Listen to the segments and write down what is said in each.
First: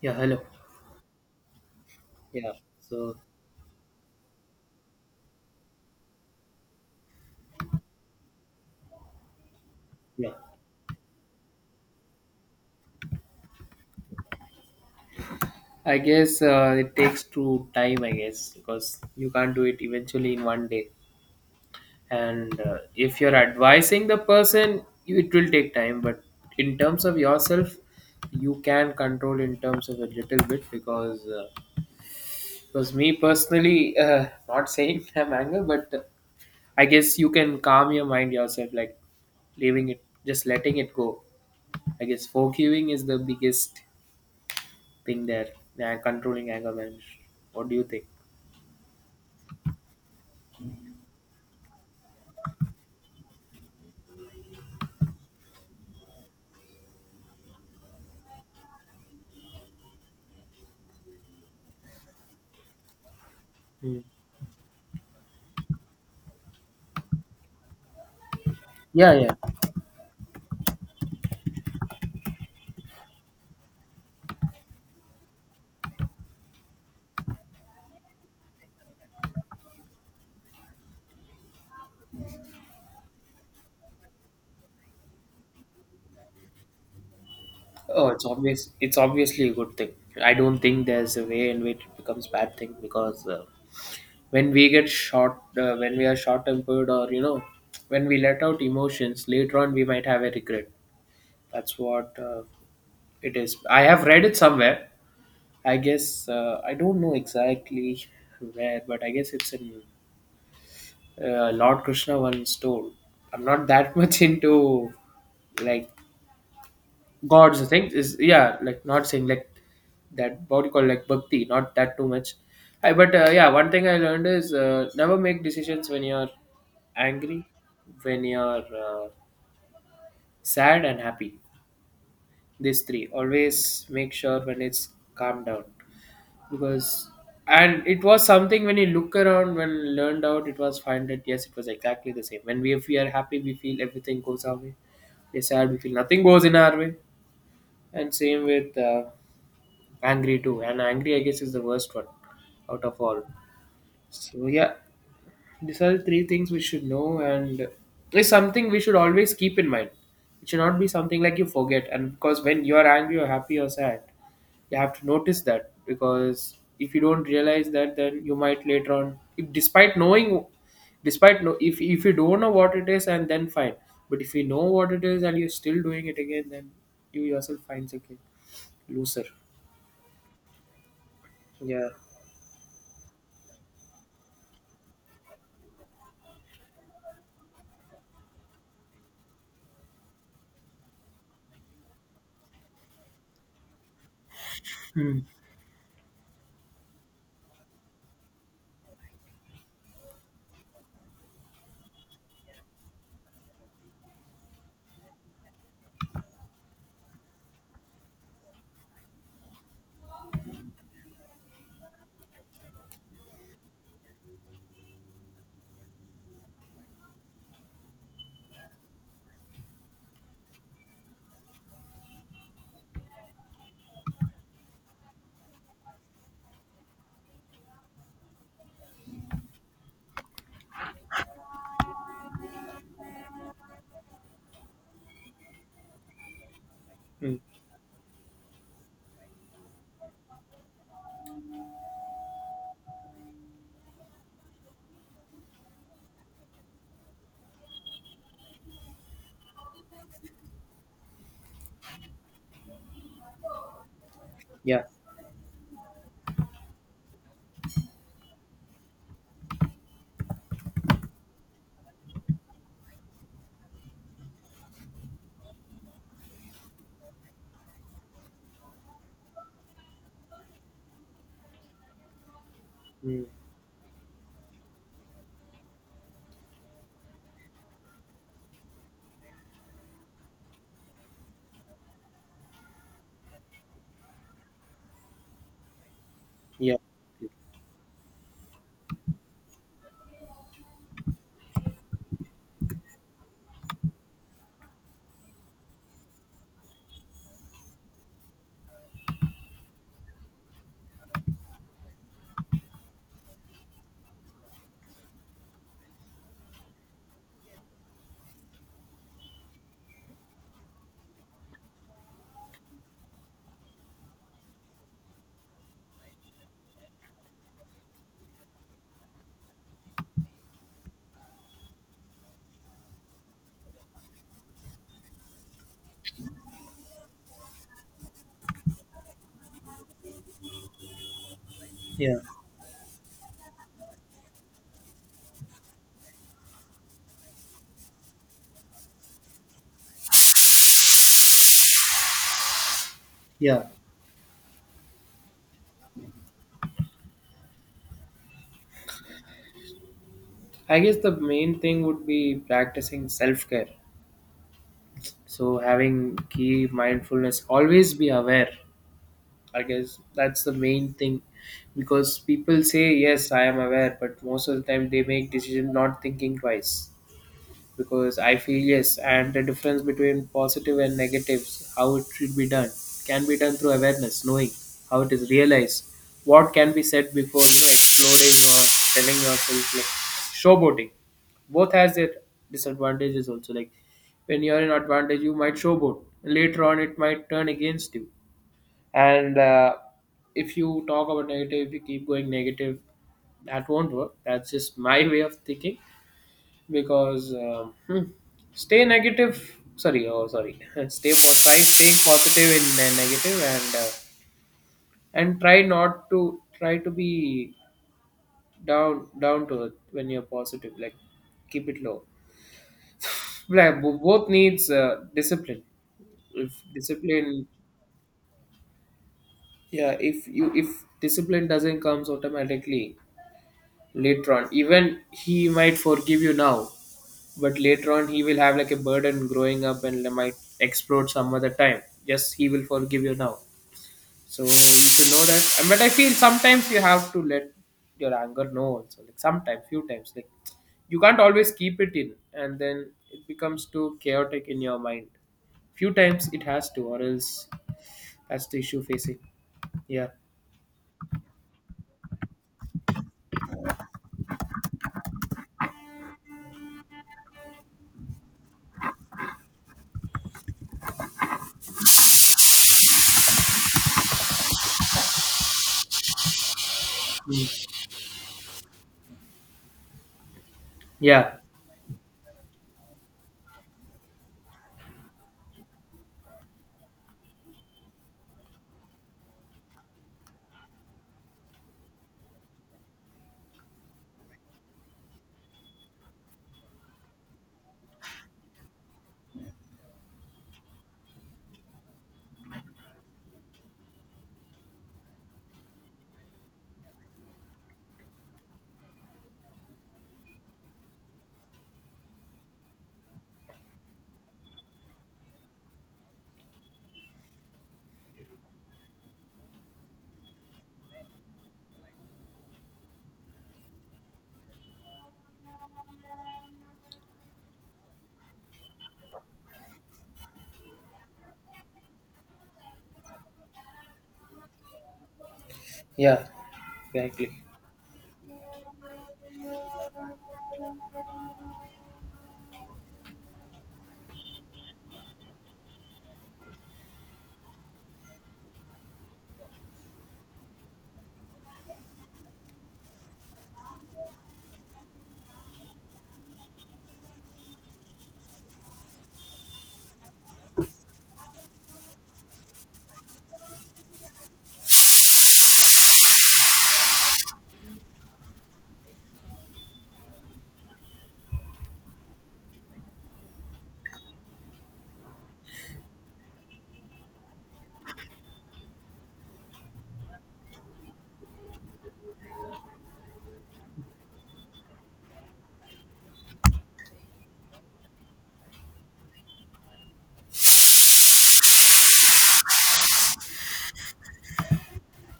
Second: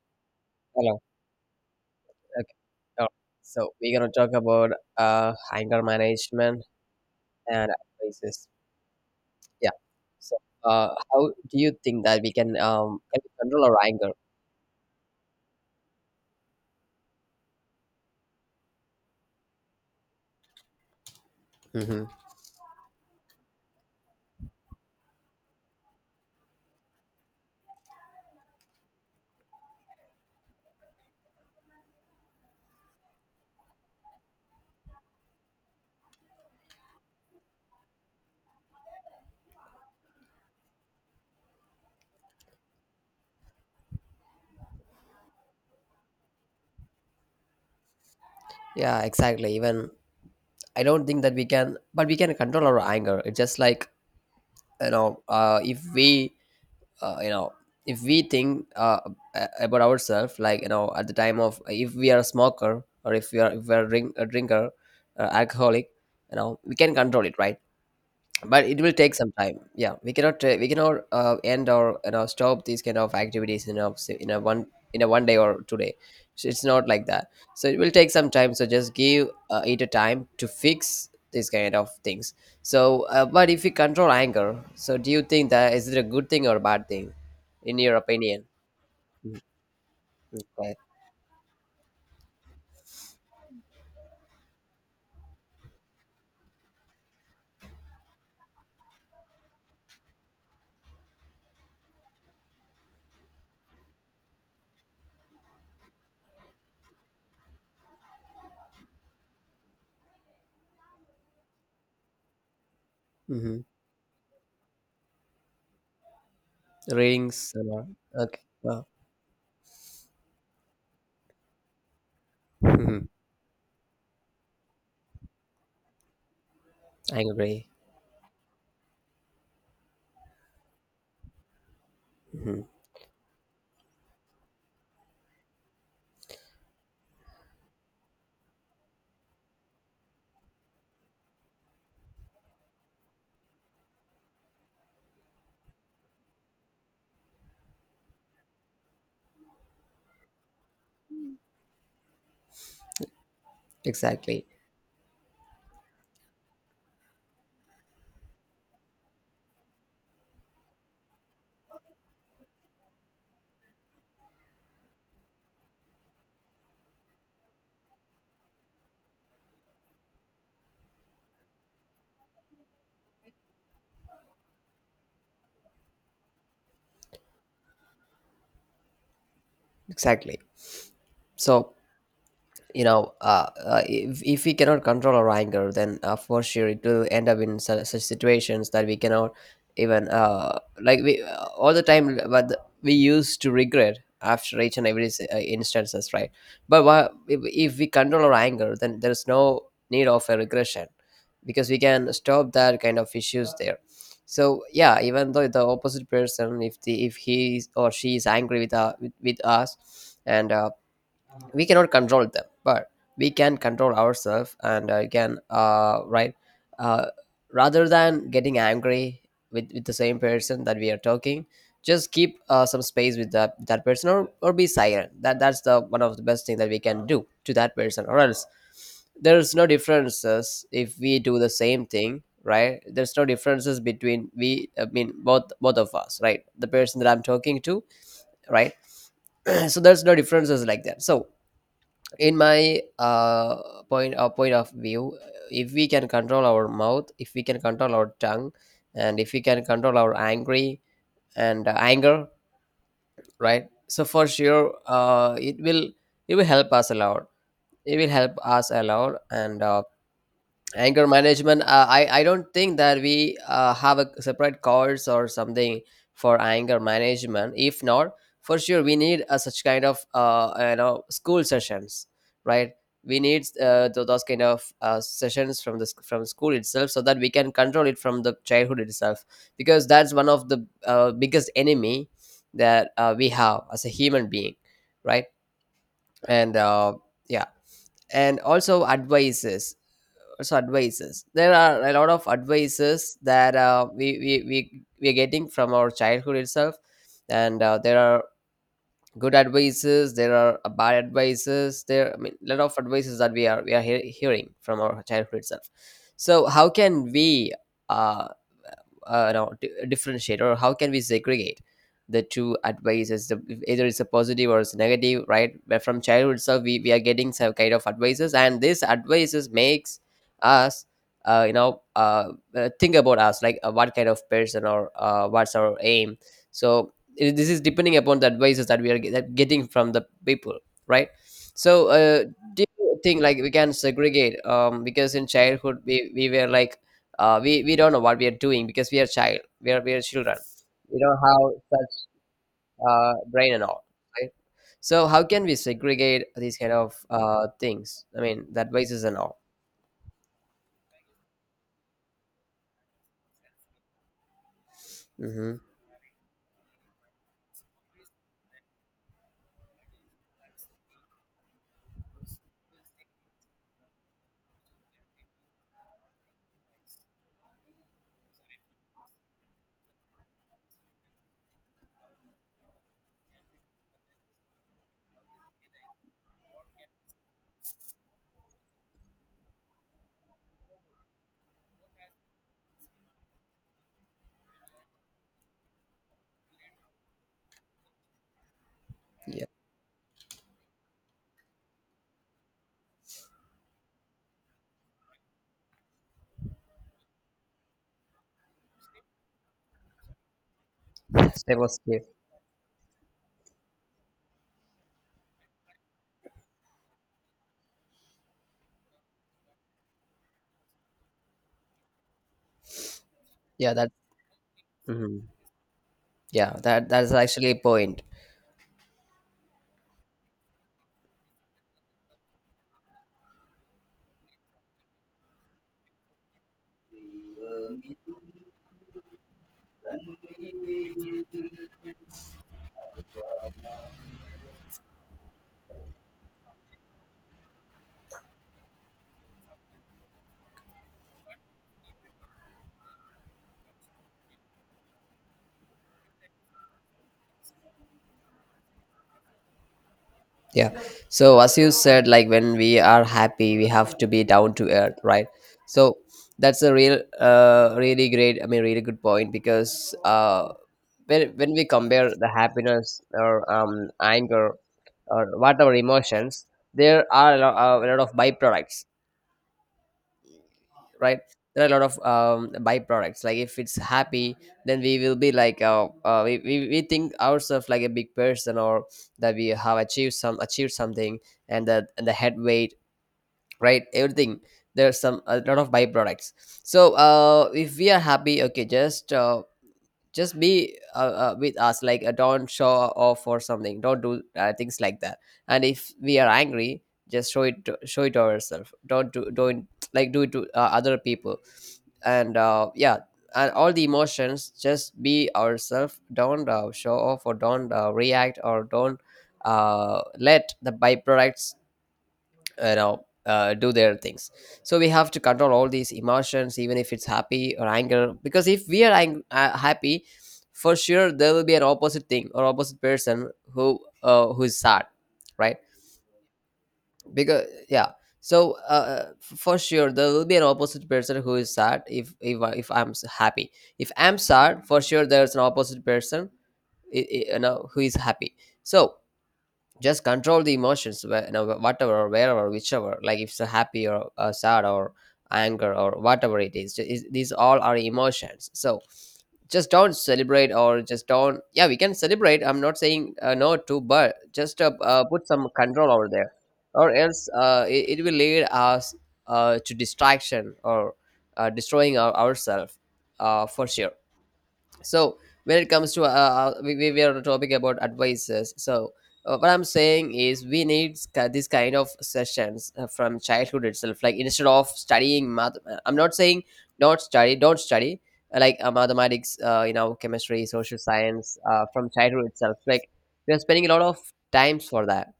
Yeah, hello. Hello. Okay. Yeah, Oh, so so we're gonna talk about anger management and crisis. Yeah. yeah, So how do you think that we can we control our anger? I guess it takes two time. I guess because you can't do it eventually in one day. Hmm. And if you're advising the person, it will take time. But in terms of yourself, you can control in terms of a little bit because me personally, not saying I'm angry, but I guess you can calm your mind yourself, like leaving it, just letting it go. I guess forgiving is the biggest thing there and controlling anger management. What do you think? Yeah, exactly. Even I don't think that we can, but we can control our anger. It's just like if we uh, you know if we think about ourselves, like at the time of if we are a smoker or if we are a, Hmm. A drinker, alcoholic, you know, we can control it, right? But it will Yeah, take some yeah. time, yeah, we cannot end or you know stop these kind of activities in a one day or 2 day. So it's not like that. So it will take some time. So just give it a time to fix these kind of things. So but if we control anger, so do you think that is it a good thing or a bad thing in your Oh, it's opinion? obvious. It's obviously a good thing. I don't Okay. think there's a way in which it becomes bad thing because when we get short, when we are short tempered, or you know, when we let out emotions, later on we might have a regret. That's what it is. I have read it somewhere. I guess I don't know exactly where, but I guess it's in Lord Krishna once told. I'm Mm-hmm. not that much into like Readings, gods and things. Is okay, yeah, like well, not saying like that what you call like bhakti, not that too much. I, mhm, but uh, yeah, one thing I learned is never make decisions when you're I angry, agree. when you're sad and happy. Hmm. These three always make sure when it's calmed down. Because, and it was something when you look around when learned out, it was find that yes, it was exactly the same. When we, if we are happy, we feel everything goes our way. We're sad, we feel nothing goes in our way, and same with angry too. And angry, I guess, is the worst one out of all. Exactly. So yeah, these are the three things we should know, and it's something we should always keep in mind. It should not be something like you forget. And because when you're angry or happy or sad, you have to notice that. Because if you don't realize that, then you might later on, if, despite knowing, despite no, if you don't know what it is, and then fine. But if you know what it is and you're still doing it again, then you yourself finds again loser. Exactly. So Yeah. If we cannot control our anger, then for sure it will end up in such, such situations that we cannot even like we all the time but we used to regret after each and every instances, right? But if we control our anger, then there's no need of a regression because we can stop that kind of issues there. So yeah, even though the opposite person, if the if he is- or she is angry with us, and we cannot control them, but we can control ourselves, and can right, uh, rather than getting angry with the same person that we are talking, just keep some space with that, that person or be silent, that that's the one of the best thing that we can do to that person, or else there's no differences if we do the same thing, right, there's no differences between we, I mean both both of us, right, the person that I'm Mm. talking to, right. So there's no differences like that. So in my point of view, if we can control our mouth, if we can control our tongue, and if we can control our angry and anger, right, so for sure Yeah. It will, it will help us a lot, it will help us a lot, and anger management, I don't think that we have a separate course or something for anger management. If not, for sure we need a such kind of you know school sessions, right, we Mm. need those kind of sessions from the from school itself, so that we can control it from the childhood itself, because that's one of the biggest enemy that we have as a human being, right, and Yeah. Yeah, and also advices. So advices, there are a lot of advices that we, we are getting from our childhood itself, and there are good advices, there are bad advices there, I mean a lot of advices that we are hearing from our childhood itself. So how can we uh, no, di- differentiate or how can we segregate the two advice, as the, if either it's a positive or it's negative, right, but from childhood itself we are getting some kind of advices, and this advices makes us uh, you know uh, think about us like what kind of person or what's our aim. So it, this is depending upon the advices that we are that getting from the people, right. So Yeah. Do you think like we can segregate because in childhood we were like we don't know what we are doing because we are child, we are children. We don't have such brain and Yeah. all, right. So how can we segregate these kind of things, I mean that basis and all. I guess the main thing would be practicing self care. Mm-hmm. So having key mindfulness, always be aware. I guess that's the main thing, because people say, "Yes, I am aware," but most of the time they make decision not thinking twice, because I feel yes, and the difference between positive and negatives, how it should be done, can be done through awareness, knowing how it is realized, what can be said before you know exploring or telling yourself like showboating. Both has their disadvantages also. Like when you're in advantage, you might showboat. Later on, it might turn against you. And Yeah. If you talk about negative, if you keep going negative, that won't work. That's just my way of thinking because stay negative, sorry, oh sorry, try Stable staying skill. positive in the negative, and try not to try to be down down to it when you're positive, like keep it low, Yeah like, that. Both needs Hmm. discipline. if Yeah that, that's discipline actually a point. yeah if you, if discipline doesn't comes automatically, later on even he might forgive you now, but later on he will have like a burden growing up and might explode some other time. Yes, he will forgive you now, so you should know that. And but I feel sometimes you have to let your anger know also, like sometimes, few times, like you can't always keep it in, and then it becomes too chaotic in your mind. Few times it has to, or else that's the issue facing. Yeah, Yeah. So as you said, like when we are happy, we have to be down to earth, right? So that's a real, really great. I mean, really good point because when we compare the happiness or anger or whatever emotions, there are a lot of byproducts, right, yeah, there are a lot of byproducts, like if it's happy then we will be like we think ourselves like a big person or that we have achieved some achieved something, and the head weight, right, everything, there's some a lot of byproducts. So if we are happy, okay just be with us, like don't show off or something, don't do things like that. And if we are angry, just show it to ourselves, don't do don't, like do it to other people. And yeah, and all the emotions just be ourselves, don't show off or don't react or don't let the byproducts you know do their things. So we have to control all these emotions even if it's happy or anger, because if we are happy, for sure there will be an opposite thing or opposite person who is sad, right, yeah, exactly. because yeah, so for sure there will be an opposite person who is sad, if, if I'm happy, if I'm sad for sure there's an opposite person, you know who is happy. So just control the emotions where, you know, whatever or wherever whichever, like if it's a happy or sad or anger or whatever it is, these all are emotions. So just don't celebrate or just don't, yeah we can celebrate, I'm not saying no to, but just put some control over there, or else it, it will lead us to distraction or destroying our, ourselves, for sure. So when it comes to we were on a topic about advices. So what I'm saying is we need this kind of sessions from childhood itself, like instead of studying math, I'm not saying don't study don't study, mathematics, you know chemistry, social science, from childhood itself, like we are spending a lot of times for that.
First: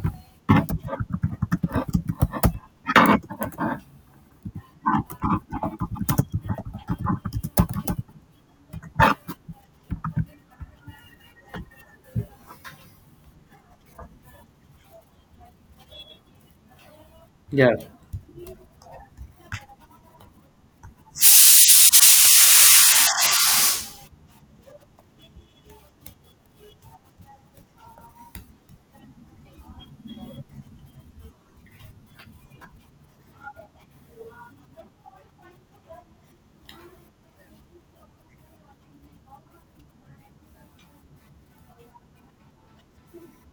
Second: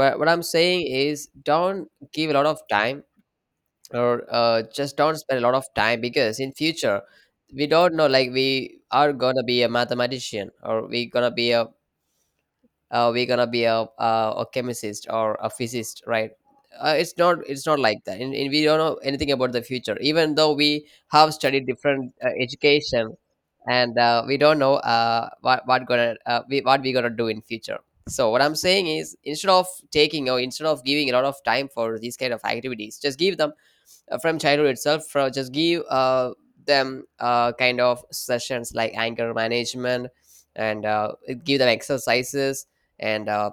What I'm saying is, don't give a lot of time or just don't spend a lot of time, because in future we don't know, like we are gonna be a mathematician, or we gonna be a a chemist or a physicist, right. It's not, it's Yeah, not like that, and we don't know anything about the future, even though we have studied different education, and we don't know what gonna what we gonna do in future. So what I'm saying is, instead of taking or instead of giving a lot of time for these kind of activities, just give them from childhood itself, from just give them kind of sessions like anger management, and give them exercises, and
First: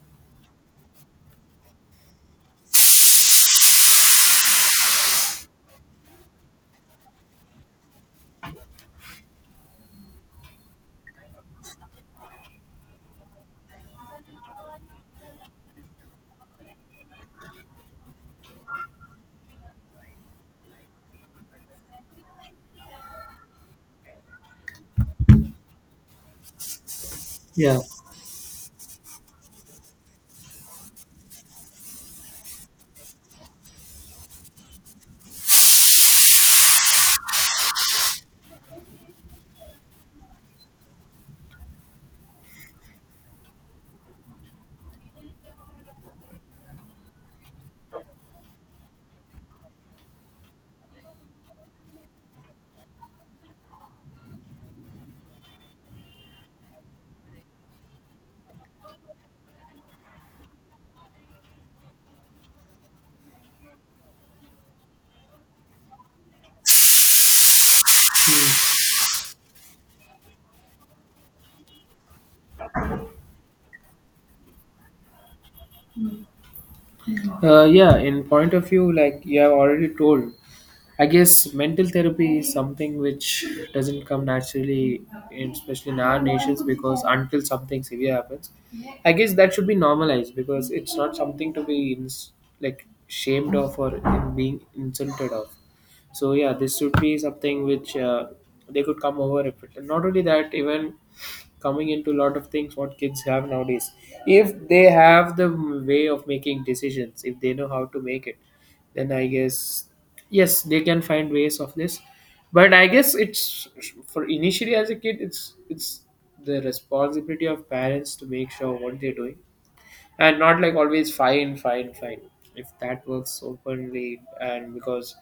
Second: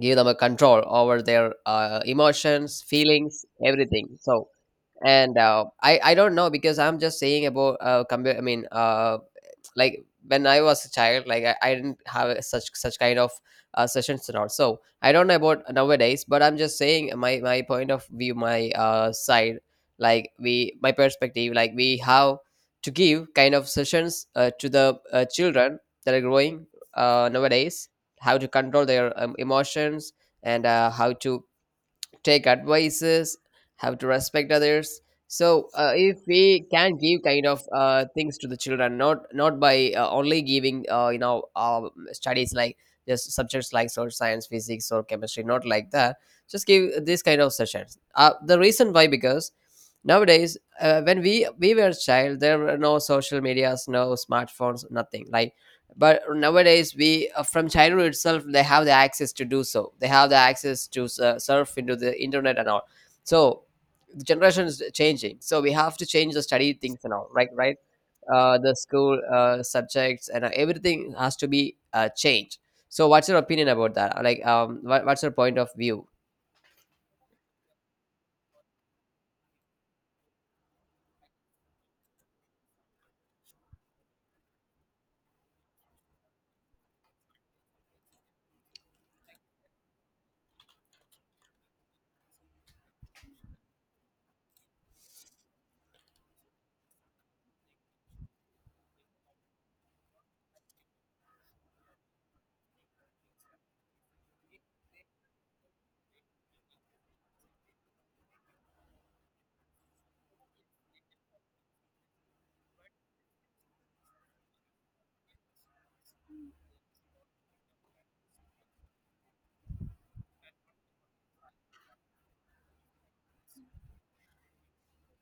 give them a control over their emotions, feelings, everything. So, and I don't know, because I'm just saying about I mean like when I was a child, like I didn't have a such kind of sessions and all, so I don't know about nowadays, but I'm just saying my point of view, my side, like we, my perspective, like we have to give kind of sessions to the children that are growing yeah. nowadays, how to control their emotions, and how to take advices, have to respect others. So if we can give kind of things to the children, not not by only giving you know studies, like just subjects like social science, physics, or chemistry, not like that. Just give this kind of sessions. The reason why, because nowadays when we were a child, there were no social medias, no smartphones, nothing like, but nowadays we from childhood itself, they have the access to do so, they have the access to surf into the internet and all. So the generation is changing, so we have to change the study things and all, right, right. The school subjects and everything has to be changed. So what's your opinion about that? Like what, what's your point of view? Yeah, in point of view, like you have already told, I guess mental therapy is something which doesn't come naturally, in, especially in our nations, because until something severe happens, I guess that should be normalized, because it's not something to be like shamed of or in being insulted of. So yeah, this should be something which they could come over. If it, not only that, even coming into a lot of things what kids have nowadays, if they have the way of making decisions, if they know how to make it, then I guess yes, they can find ways of this. But I guess it's, for initially as a kid, it's the responsibility of parents to make sure what they're doing, and not like always fine, fine, fine. If that works openly, and because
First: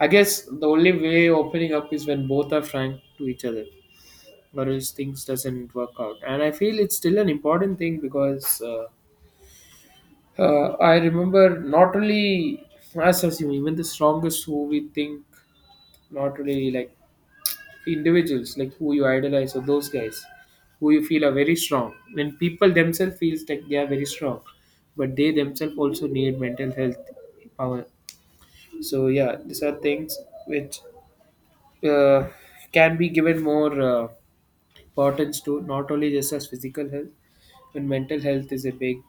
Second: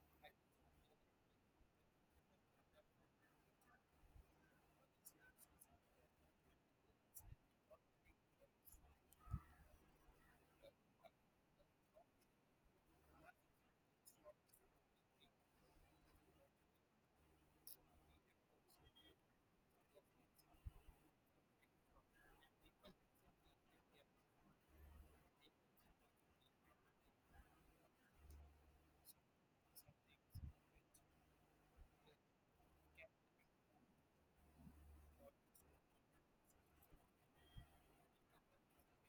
I guess the only way opening up is when both are frank to each other, or else things doesn't work out. And I feel it's still an important thing because I remember not only us as human, even the strongest who we think, not really, like individuals like who you idolize or those guys who you feel are very strong, when people themselves feels like they are very strong, but they themselves also need mental health power. So yeah, these are things which uh, can be given more importance to, not only just as physical health, but mental health is a big,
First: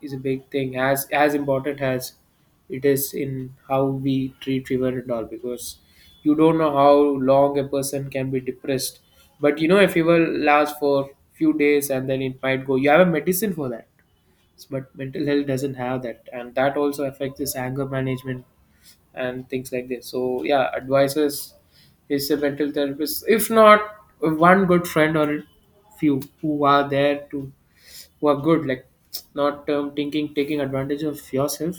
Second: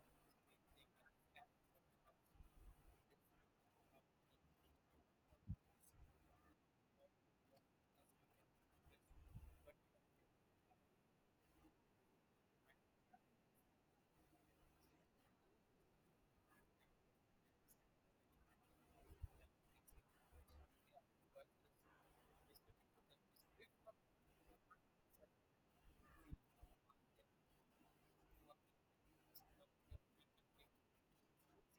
is a big thing, as important as it is in how we treat fever and all. Because you don't know how long a person can be depressed, but you know a fever lasts for few days and then it might go, you have a medicine for that. But mental health doesn't have that, and that also affects this anger management and things like this. So yeah, advisors is a mental therapist. If not, one good friend or few who are there to, who are good, like not thinking taking advantage of yourself.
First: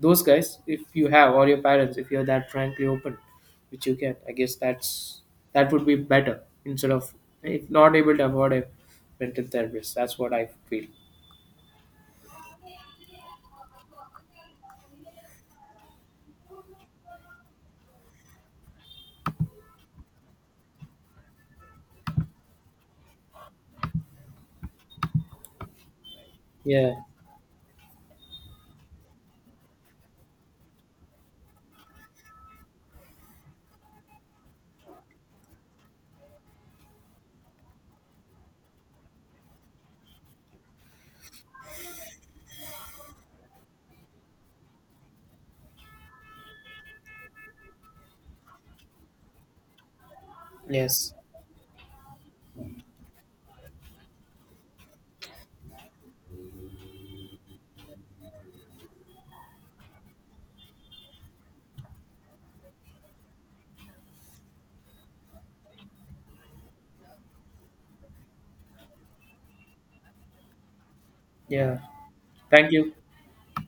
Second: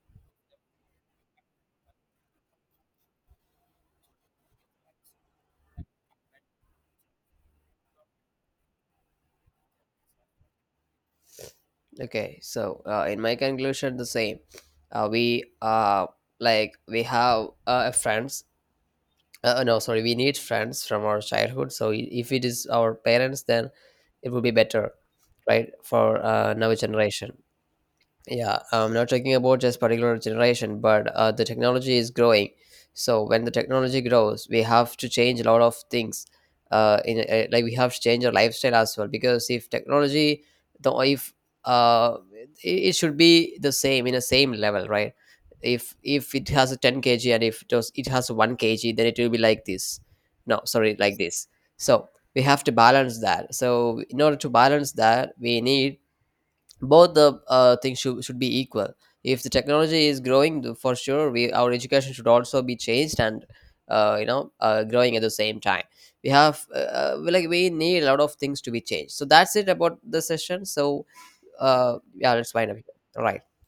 Those guys, if you have, or your parents, if you're that frankly open, which you can, I guess that's, that would be better instead of, if not able to afford a mental therapist. That's what I feel. Okay, so in my conclusion, the same we like we have friends. No, sorry, we need friends from our childhood. So if it is our parents, then it would be better, right, for now Yeah. generation. Yeah, I'm not talking about just particular generation, but the technology is growing. So when the technology grows, we have to change a lot of things. In like we have to change our lifestyle as well, because if technology, the if uh, it, it should be the same in a same level, right? If it has a 10 kg and if it does it has a 1 kg, then it will be like this. No, sorry, Yes. like this. So we have to balance that. So in order to balance that, we need both the things should be equal. If the technology is growing for sure we our education should also be changed, and you know growing at the same time, we have like we need a lot of things to be changed. So that's it about the session. So Yeah. Yeah, let's wind Thank up here. you. All right.